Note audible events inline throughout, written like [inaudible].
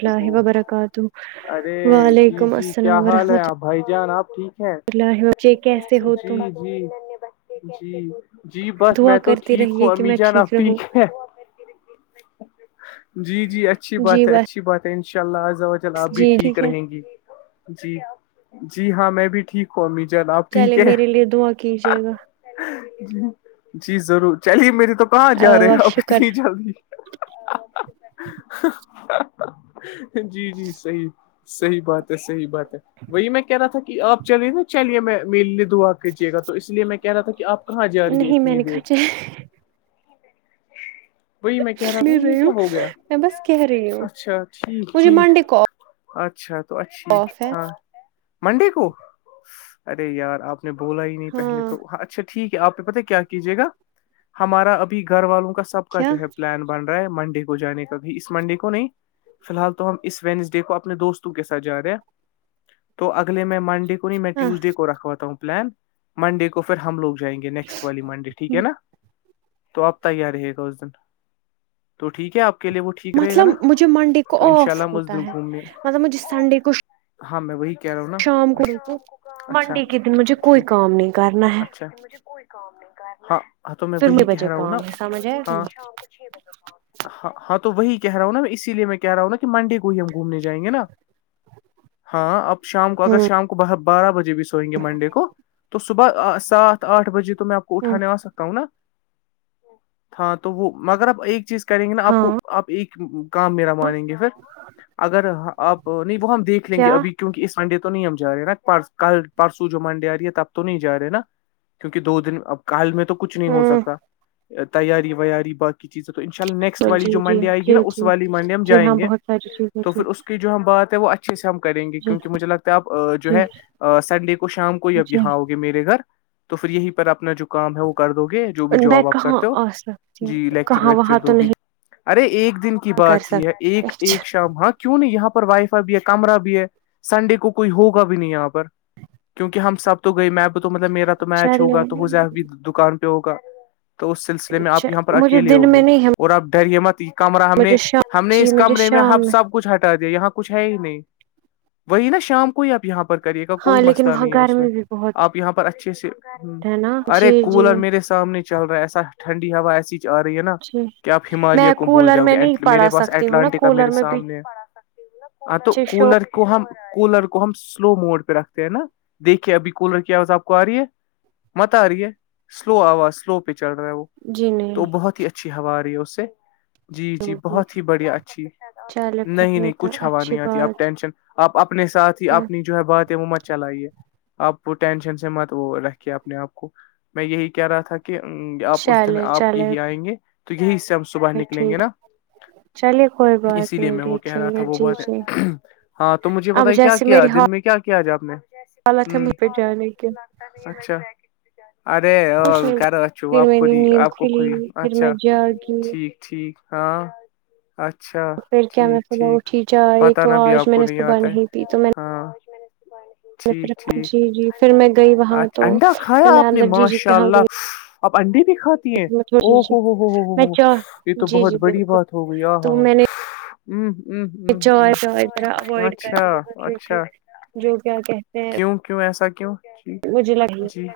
اللہ وبرکاتہ ارے جی وعلیکم جی کیا السلام حال ہے آپ بھائی جان آپ ٹھیک ہیں ال بے کیسے ہو جی تم [inaudible] جی دنیہ باد جی [inaudible] جی بس دعا میں تو کرتی ٹھیک رہیے ہوں کہ امی میں جان اب رہوں ٹھیک ہے جی جی اچھی جی بات ہے اچھی بات ہے ان شاء اللہ آل بس آپ بھی جی ٹھیک ہے رہیں گی جی جی ہاں میں بھی ٹھیک ہا مج آپ چلے ٹھیک ہے میرے لیے دعا کیجیے جی جی ضرور چلیے میری تو کہاں جا گا رہے آپ شکر اتنی جلدی [inaudible] جی جی صحی صحی بات ہے صحی بات [inaudible] وہی میں کہہ رہا تھا کہ آپ چلے نا چلیے میں میلنے دھوا کیجیے گا تو اس لیے میں کہہ رہا تھا کہ آپ کہاں جا رہی ہے نہیں میں اتنی نے دیر کہا چل وہی میں کہہ رہا تھا نہیں یہ رہی کیا ہوں ہو گیا میں بس کہہ رہی ہوں اچھا ٹھیک مجھے ٹھیک منڈے کال اچھا تو اچھی ہاں منڈے کو ارے یار آپ بولا ہی نہیں پہلے ہاں تو اچھا ٹھیک ہے آپ پتہ کیا کیجیے گا ہمارا ابھی گھر والوں کا سب کا کیا جو ہے پلان بن رہا ہے منڈے کو جانے کا ائی اس منڈے کو نہیں فی الحال تو ہم اس وینسڈے کو اپنے دوستوں کے ساتھ جا رہے ہیں تو اگلے میں منڈے کو نہیں میں ہاں ٹیوزڈے کو رکھواتا ہوں پلان منڈے کو پھر ہم لوگ جائیں گے نیکسٹ والی منڈے ٹھیک ہے نا تو آپ تیار رہے گا اس دن تو ٹھیک ہے آپ کے لیے وہ ٹھیک رہے گا نا مطلب مجھے منڈے کو تو ان شاء آف اللہ ہم اس ہوتا دن ہے گھومنے مطلب مجھے سنڈے کو ہاں میں وہی کہہ رہا ہوں شام کو رکو نا اچھا منڈے کے دن مجھے کوئی کام نہیں کرنا ہے کوئی کام نہیں کر ہاں ہاں تو میں پھر میرے وہی کہہ بجے رہا ہوں کام ہے ناٹی سمجھ آیا ہاں تمہیں شام کو چھ بجے ہاں تو وہی کہہ رہا ہوں نا اس لیے میں کہ رہا ہوں نا کہ منڈ میں ہی ہم گھومنے جائیں گے نا ہاں اب شام کو اگر شام کو باہر بارہ بجے بھی سوئیں گے منڈے کو تو صبح سات آٹھ بجے کو میں آپ کو ہوں۔ اٹھانے آ سکتا ہوں نا ہاں تو وہ مگر آپ ایک چیز کریں گے نا آپ ہاں آپ ایک کام میرا مانیں گے پھر اگر آپ نہیں وہ ہم دیکھ لیں گے کیا ابھی کیونکہ اس منڈے تو نہیں ہم ج رہے نا پر کل پرسو جو منڈے آ رہی ہے تب تو نہیں جا رہے نا کیونکہ دو دن اب کل میں کچھ نہیں ہو ہ سکتا تیاری ویاری باقی چیزیں تو ان شاء اللہ نیکسٹ والی جی جو جی منڈی آئے جی گی نا جی اس والی منڈی ہم جی ہاں جائیں گے بہت ساری چیزیں تو جی پھر اس کی جو ہم بات ہے وہ اچ اچھے سے ہم کریں گے کیونکہ مجھے لگتا ہے ا جو جی جی ہے سنڈے کو شام کو اب جی یہاں ہوگ میرے گھر تو پھر یہی پر اپنا جو کام ہے وہ کر دو گے جو بھی میں جاب آپ کہاں کرتے ہو آ سکتی جی ہوں لیکچر کہاں وہاں ویکچر تو دو بھی نہیں ارے ایک دن کی کر بات یہ ہے ایک سکتی ایک شام حق کیوں نہیں یہاں پر وائی فائی بھی ہے کمرہ بھی ہے سنڈے کو کوئی ہوگا بھی نہیں یہاں پر کیونکہ ہم سب تو گئے میں بھی تو مطلب میرا تو میچ چلے ہوگا تو ہو زی دکان پہ ہوگا تو اس سلسلے میں آپ یہاں پر مجھے اکیلے دن ہو گے میں نہیں ہے اور آپ ڈرمت کمرہ ہم نے مجھے شام ہم نے جی اس مجھے کمرے میں شام ہمب سب کچھ ہٹا دیا یہاں کچھ ہے ہی نہیں وہی نا شام کو ہی آپ یہاں پر کرے کا کوئی ہاں لیکن مسئلہ وہاں نہیں ہے اس میں گرمی بھی بہت آپ یہاں پر اچھے سے ہ ہے نا ارے جی جی کولر میرے سامنے چل رہا ایسا ٹنڈی ہوا ایسی ہی آ رہی ہے نا جی کہ آپ میں ہمالیہ کو بھول کولر جاؤ میں گے نہیں پڑھا میرے پاس سکتی ہوں نا اٹلانٹکا کولر میرے میں سامنے آ تو پیچھے شو کولر کو ہم کولر کو ہم سلو موڈ پہ رکھتے ہیں نا دیکھیے ابھی کولر کیا ہوزپ کو آ رہی ہے مت آ رہی ہے سلو آواز سلو پہ چل رہا ہے وہ جی تو نہیں بہت ہی اچھی ہوا آ رہی ہے اس سے جی جی ہوگی بہت ہی بڑھیا اچھی چلے پھر نہیں یہ نہیں تو کچھ ہوا اچھی نہیں آتی آپ بات ٹینشن آپ اپنے ساتھ ہی اپنی جو ہے بات ہے وہ مت چلائی ہے آپ ٹینشن سے مت وہ رکھے اپنے آپ کو میں یہی کہہ رہا تھا کہ کہ آپ اس دن چلے آپ چلے یہی آئیں گے تو یہی سے ہم صبح پھر نکلیں ٹھیک گے نا چلیے کوئی بات اسی لیے نہیں میں وہ کہہ دیکھیں رہا گے تھا وہ جی بات جی ہاں تو مجھے اب پت کیا جیسے کیا میری دن میں کیا کیا کیا جاب میں حالت ہے مجھ ہ پہ جانے کی اچھا ارے ا کچھ نہیں گ او آپی آپ کوکی اچھا کیا کیی ٹیک ٹھیک ہاں اچھا پھر کیا میں ٹھیک صبح ٹھیک اٹھی چائے پت تو نا بھی آج آپ میں کو نے نہیں صبح آتا ہے پی تو میں ہاں نے ٹھیک صرف ٹھیک جی جی پھر میں گئی وہاں اچھا تو انڈا پھر کھایا میں آپ نے اندر جی جی کے ماشاء یہاں اللہ اپ انڈے بھی کھاتی ہیں گئی جی او جی ہوو ہو ہو ہو میں ہو چا یہ تو جی بہت جی بڑی بالکل بات ہو گئی آ ہ تو میں نے ہ ہ ہ چائے چائے ذرا ہ اوائڈ اچھا کر رہی ہوں کیونکہ اچھا جو کیا کہتے ہیں کیوں کیوں ایسا کیوں مجھے لگ ج جی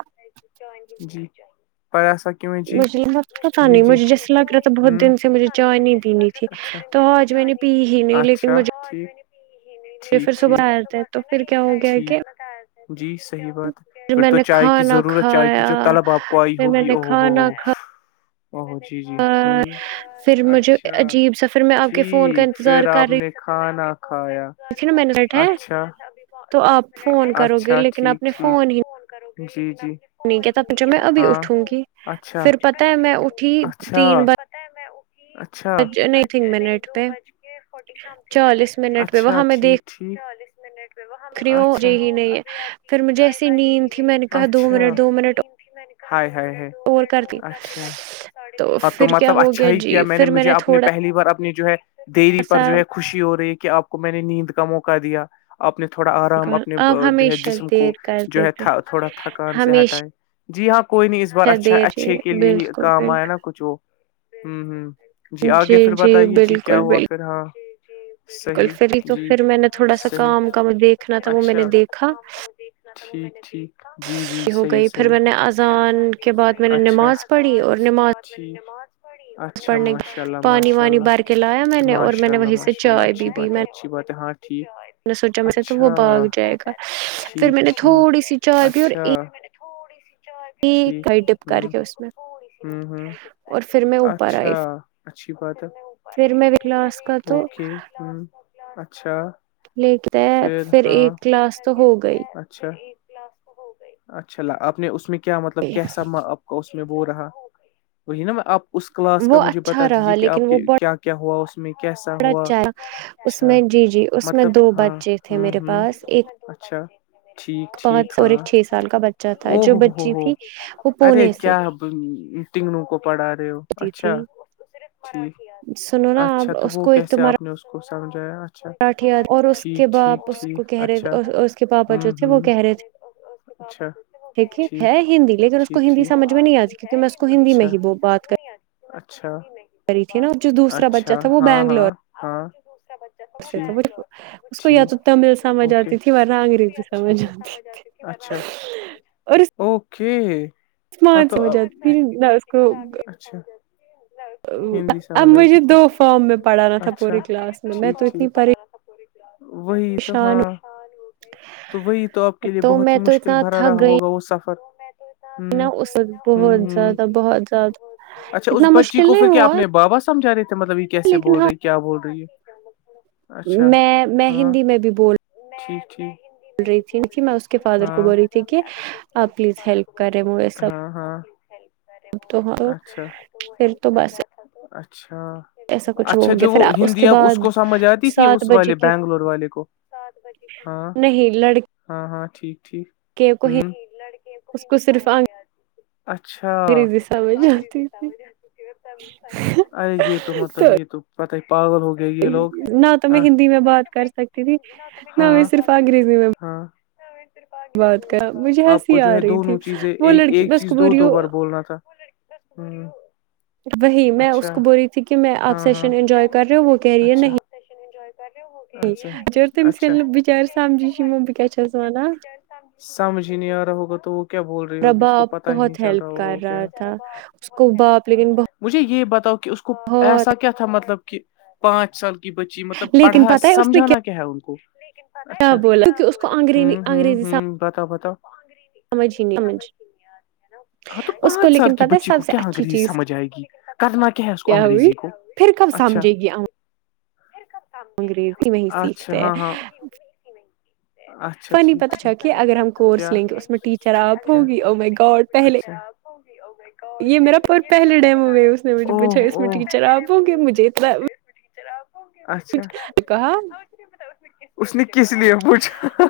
جی پر ایسا کیوں ہے جی مجھے بقت پتا نہیں مجھے جیسے لگ رہا تھا بہت دن سے مجھے چائے نہیں پینی تھی تو آج میں نے پی ہی تو نہیں آج لیکن مجھے ج پھر صبح آئےتے تو پھر کیا ہو گیا ہے کہ پھر میں نے کیا جی کی کھانا ضرورت چائے کی کھایا جو طلب پھر میں نے کھانا کھا ج ا جی جی ہ مجھے اچھا عجیب سا پھر میں آپ کے فون کا ٹھیک پھر انتظار آپ نے کھاا کھایا دیکھیے نا میں نے بیٹ ہے تو آپ فون کرو گے لیکن آپ نے فون ہی نہیں جی جی نہیں کہتاھ میں ابھی اٹھوں گی پھر پتہ ہے میں اٹھی تین اچھاچ اچھ تین نہیں بج تھنک نہیں منٹ دو پہ بج کے فورٹی سنگ چالیس مٹ میں منٹ پہ اچھا وہاں میں دیکھ ٹھیک چالیس منٹ میں وہاں دیکھ میں رہی مجھے دیکتی ہی ہوں نہیں ہے ابھی آپ کی پھر مجھے چائ ایسی بجے نیند تھی میں نے کہا دو منٹ دو منٹ ہ ہ ہے اور کر دی تو پھر کیا ہو گیا جی پھر میں نے تھوڑا پہلی بار اپنی جو ہے دیری پر سا جو ہے خوشی ہو رہی ہے کہ آپ کو میں نے نیند کا موقع دیا اپنے تھوڑا آرام اپنے آپ جو ہے ہمیشہ جسم دیر کو کر جو ہے دیتے تھوڑا تھکان سے ہٹائے ہمیشہ جی ہاں کوئی نہیں اس بار اچھا دیر جی اچھے کے لیے ہی بالکل کام آیا بالکل نا کچھ وہ ہ ہ جی آگے پھر بتائیے جی کیا ہوا پھر ہاں بالکل صحیح فری تو جی پھر میں نے تھوڑا سا صحیح کام کام دیکھنا تھا وہ میں نے اچھا دیکھا ٹھیک ٹھیک جی جی ہو صحیح گئی پھر میں نے اذان کے بعد میں صحیح نے نماز پڑھی اور نماز مت پاڑ اچھا پڑھنے ماشاء اللہ پانی ماشاء وانی اللہ بھر کے لایا جی میں نے اور میں ماشاء نے اللہ وہیں سے ماشاء اللہ چائے اچھی بھی پی بات میں اچھی بات ہے ہاں ٹھیک سوچا میں سے تو وہ اچھا باگ جائے گا پھر ٹھیک میں نے تھوڑی سی چائے بھی اور تھوڑی سی ج کئی ڈب کر کے اس میں ہ ہ اور پھر میں اوپر اچھا آئی اچھی بات ہے پھر میں ولاس کا تو ہوں اچھا ل کہتا ہے پھر ایک کلاس تو ہو گئی اچھا اچھا آپ نے اس میں کیا مطلب کیسا کا اس میں بو رہا وہی نا آپ اس کلاس کا وہ مجھے بتا اچھا رہا دیجیے کہ آپ کے کیا کیا ہوا اس میں کیسا ہوا ا اس اچھا میں جی جی اس میں مطلب دو ہاں بچے تھے ہوں میرے ہوں پاس ایک اچھا ٹھیک ٹھیک پانچ اور ہاں ایک چھ سال کا بچہ تھا او جو ہو ہو بچی ہو تھی وہ ارے پونے سے کیا تگنو کو پڑھا رہے ہو ہوتی تھی اچھایک سنو نا اچھا آپ تو اس وہ کیسے آپ نے اس کو سمجھایا اچھ پراٹھیاد اور اس کے باپ اس کو کہہ اچھا رہے اس کے پاپا جو ہوں تھے وہ ہوں کہہ رہے تھے اچھا ٹھیک ہے ہندی لیکن اس کو ہندی سمج میں نہیں آتی میں اس کو ہندی میں ہی وہ بات کر اچھا کری تھی نا جو دوسرا بچہ تھا وہ بنگلور ہاں جے اس کو یا تو تمل سمجھ آتی تھی ہ انگریزی سمجھ آتی تھی اچھا اور اوکے ہاں تو پھر اس کو اچھا اب مجھے دو فارم میں پڑھانا تھا پورے کلاس میں میں تو اتنی پ وہی تو ہاں تو وہی تو آپ ہوں کے لیے تو بہت ہی میں تو مشکل اتنا بھرا رہا ہوگا وہ سفر نہ اس و بہت زیادہ بہت زیادہ اچھا اس اتنا بچی مشکل کو نہیں پھر کیا ہوا اپنے بابا سمجا رہے تھے مطلب یہ کیس لیکن بول ہاں رہی کیا بول رہی ہے اچھا میں میں ہاں ہندی میں بھی بول ٹھیک ٹھیک بول رہی تھی میں اس کے فادر کو بول رہی تھی کہ آپ پلیز ہیلپ کر رہے مجھے سب ہاں ہاں تو ہ پھر تو بس اچھا ایسا کچھ ہو اچھا گیا جو وہ پھر کے ہندی اب اس بعد کو سمجھ آتی تھی سات اس بجے والے کی بنگلور والے کو ہاں نہیں لڑکی ہاں ہاں ٹھیک ٹھیک لڑکے اس کومج کو صرف اچھا انگریزی سمجھ آتی تھی ارے یہی تو مطلب یہی تو پت ہی پاگل ہوگ نہ تو میں ہندی میں بات کر سکتی تھی نہ میں صرف انگریزی میں ہاں بات کر مجھے آپ ہنسی کو آ جو ہے رہی تھی دونوں چیزیں وہ لڑکی ایک بس چیز کو بول دو رہی دو بار ہوں بولنا تھا ہوں وہی میں اس کو بول رہی تھی کہ میں آپ سیشن انجوائے کر رہے ہو وہ کیریئر نہیں سیشن انجوائے کر رہے ہوگ جب تمس یل ن بچارر سمجھش مو ب کی چس ونان سمجھ ہی نہیں آ رہا ہوگا تو وہ کیا بول رہی ہوگی اس کو رباب پتا ہی نہیں بہت چل رہا ہیلپ ہوگا کر وہ کیا رہا تھا اس کو باپ لیکن بہت مجھے یہ بتاؤ کہ اس کو ایسا کیا تھا مطلب کہ پانچ سال کہ بچی مطلب لیکن پڑھا پتہ ہے اس نے سمجھانا کیا ہے ان کو کیا اچھا بولا کیکہ اس کوری انگریزی س پتا پتا سمجھ ہی نہیں سمج ہاں اس کو لیکن پت ہے سب سے اچھی چیز کی جائے گی قدمہ کیا کو کیا ہوئی انگریزی کو ہوئی؟ پھر کب اچھا سمجھے گی آں انگریزی میں ہی سیکھتے ہیں اچا فنی پت چ کہ اگر ہم کورس لیں گے اس میں ٹیچر آپ ہوگی او میں گاڈ پہلے ہو جی ا ب یہ میرا پر پہے ڈیم ہو میں ہے اس نے تھا مجھے پوچھا اوہ اسس میں کیچر آابو گے مجھے اتنا اچھا کہا اس نے کس لیے پوچھا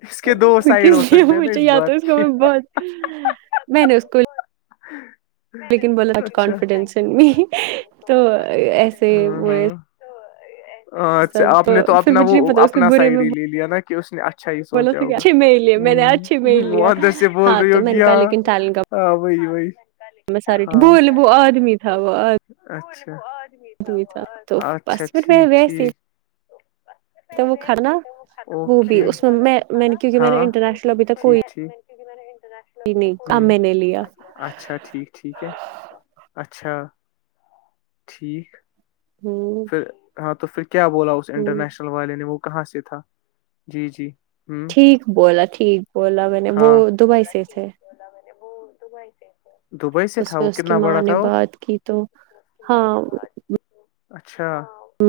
[inaudible] دو ک سائڈ ہو لیے سکتے ہیں نا مجھے یاد ہے بات اس کو میں بہت میں نے اس کو لیکن بلا آج کانفیڈینس نہیں تو ایسے وہ ہاں ہاں سب اچھا آپ نے تو پھر اپنا وہ مجھے نہیں پتا اس نے اپنا برے سائڈ میں ہی لے لیا نا کہ اس نے اچھا ہی بولا سوچا تھا کہ ہوگا اچھے میں ہی لیا میں نے اچھے میں ہی ہ لیا ادر سے بول ہاں رہی تو ہوگ میں نے کہا ہ ہاں وہی وہی ساری بولے وہ آدمی تھ تھا وہ تھا تو بس روپئے وس وہ بھی اس میں والا میں جو تھا میں نے کیونکہ میں نے نا وہ انٹرنیشنل بھی جرا ج نہیں آمے نے لیا اچھا ٹھیک ٹھیک ہے اچھا ٹھیک ہوں پھر ہاں تو پھر کیا بولا اس ہوں انٹرنیشنل والے نے وہ کہاں سے تھا جی جی ہوں ٹھیک بولا ٹھیک بولا میں نے وہ دبئی سے تھے بلا م نے ب دبئی سے تھ اس پر اس کی ماں نے بات کی تو ہاں اچھا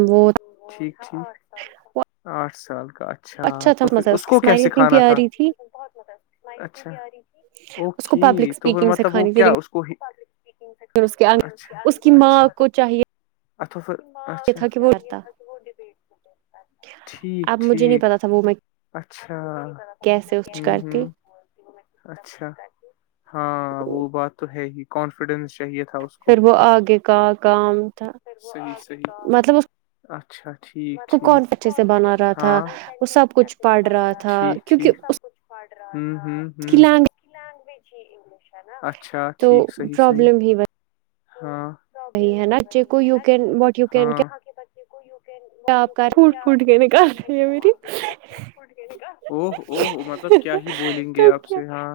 وہ ٹھیک ٹھیک آٹھ سال کا اچھا تھا تو پھر مزہ اس کی کو کیا اسمائل اتنی سکھانا تھا پیاری تھی اچھا اس اوک کو پبلک تو پھر اسپیکنگ مطلب وہ کیا اس کو پھر اس کے اس کی ماں کو چاہیے چا تھا کہ وہ کرتا اب مجھے نہیں پتا تھا وہ میں اچھا کیسے اس کرتی اچھا ہاں وہ بات تو ہے ہی کانفیڈینس چاہیے تھا اس کو پھر آگے کا کام تھا صحیح صیح مطلب اس اچھا ٹھیک کو ٹھیک کون اچھے سے بنا رہا تھا وہ سب کچھ پڑ رہا تھا کیونکہ اس ہوں کی ہ ہ لینگویج اچھا تو ٹھیک صحی صیح پرابلم ہی ہاں وہی ہے ناچے کو you can what you can کیا آپ ی کا پھوٹ کیا پھوٹ آپ کے کر نکال سکتے رہی ہے میری ہیںٹ او مطلب کیا ہی بولیں گے تو آپ کیا سے ہاں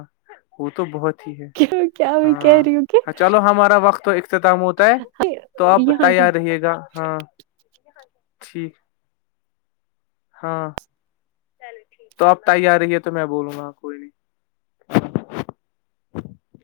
وہ تو بہت ٹھیک ہے کیا کیا میں ہاں کہہ رہی ہوں کہ ہاں چلو ہمارا وقت تو اختتام ہوتا ہے تو آپ یہاں کے رہے گا ہاں ٹھیک ہاں تو اب تائی آ رہی ہے تو میں بولوں گا کچھ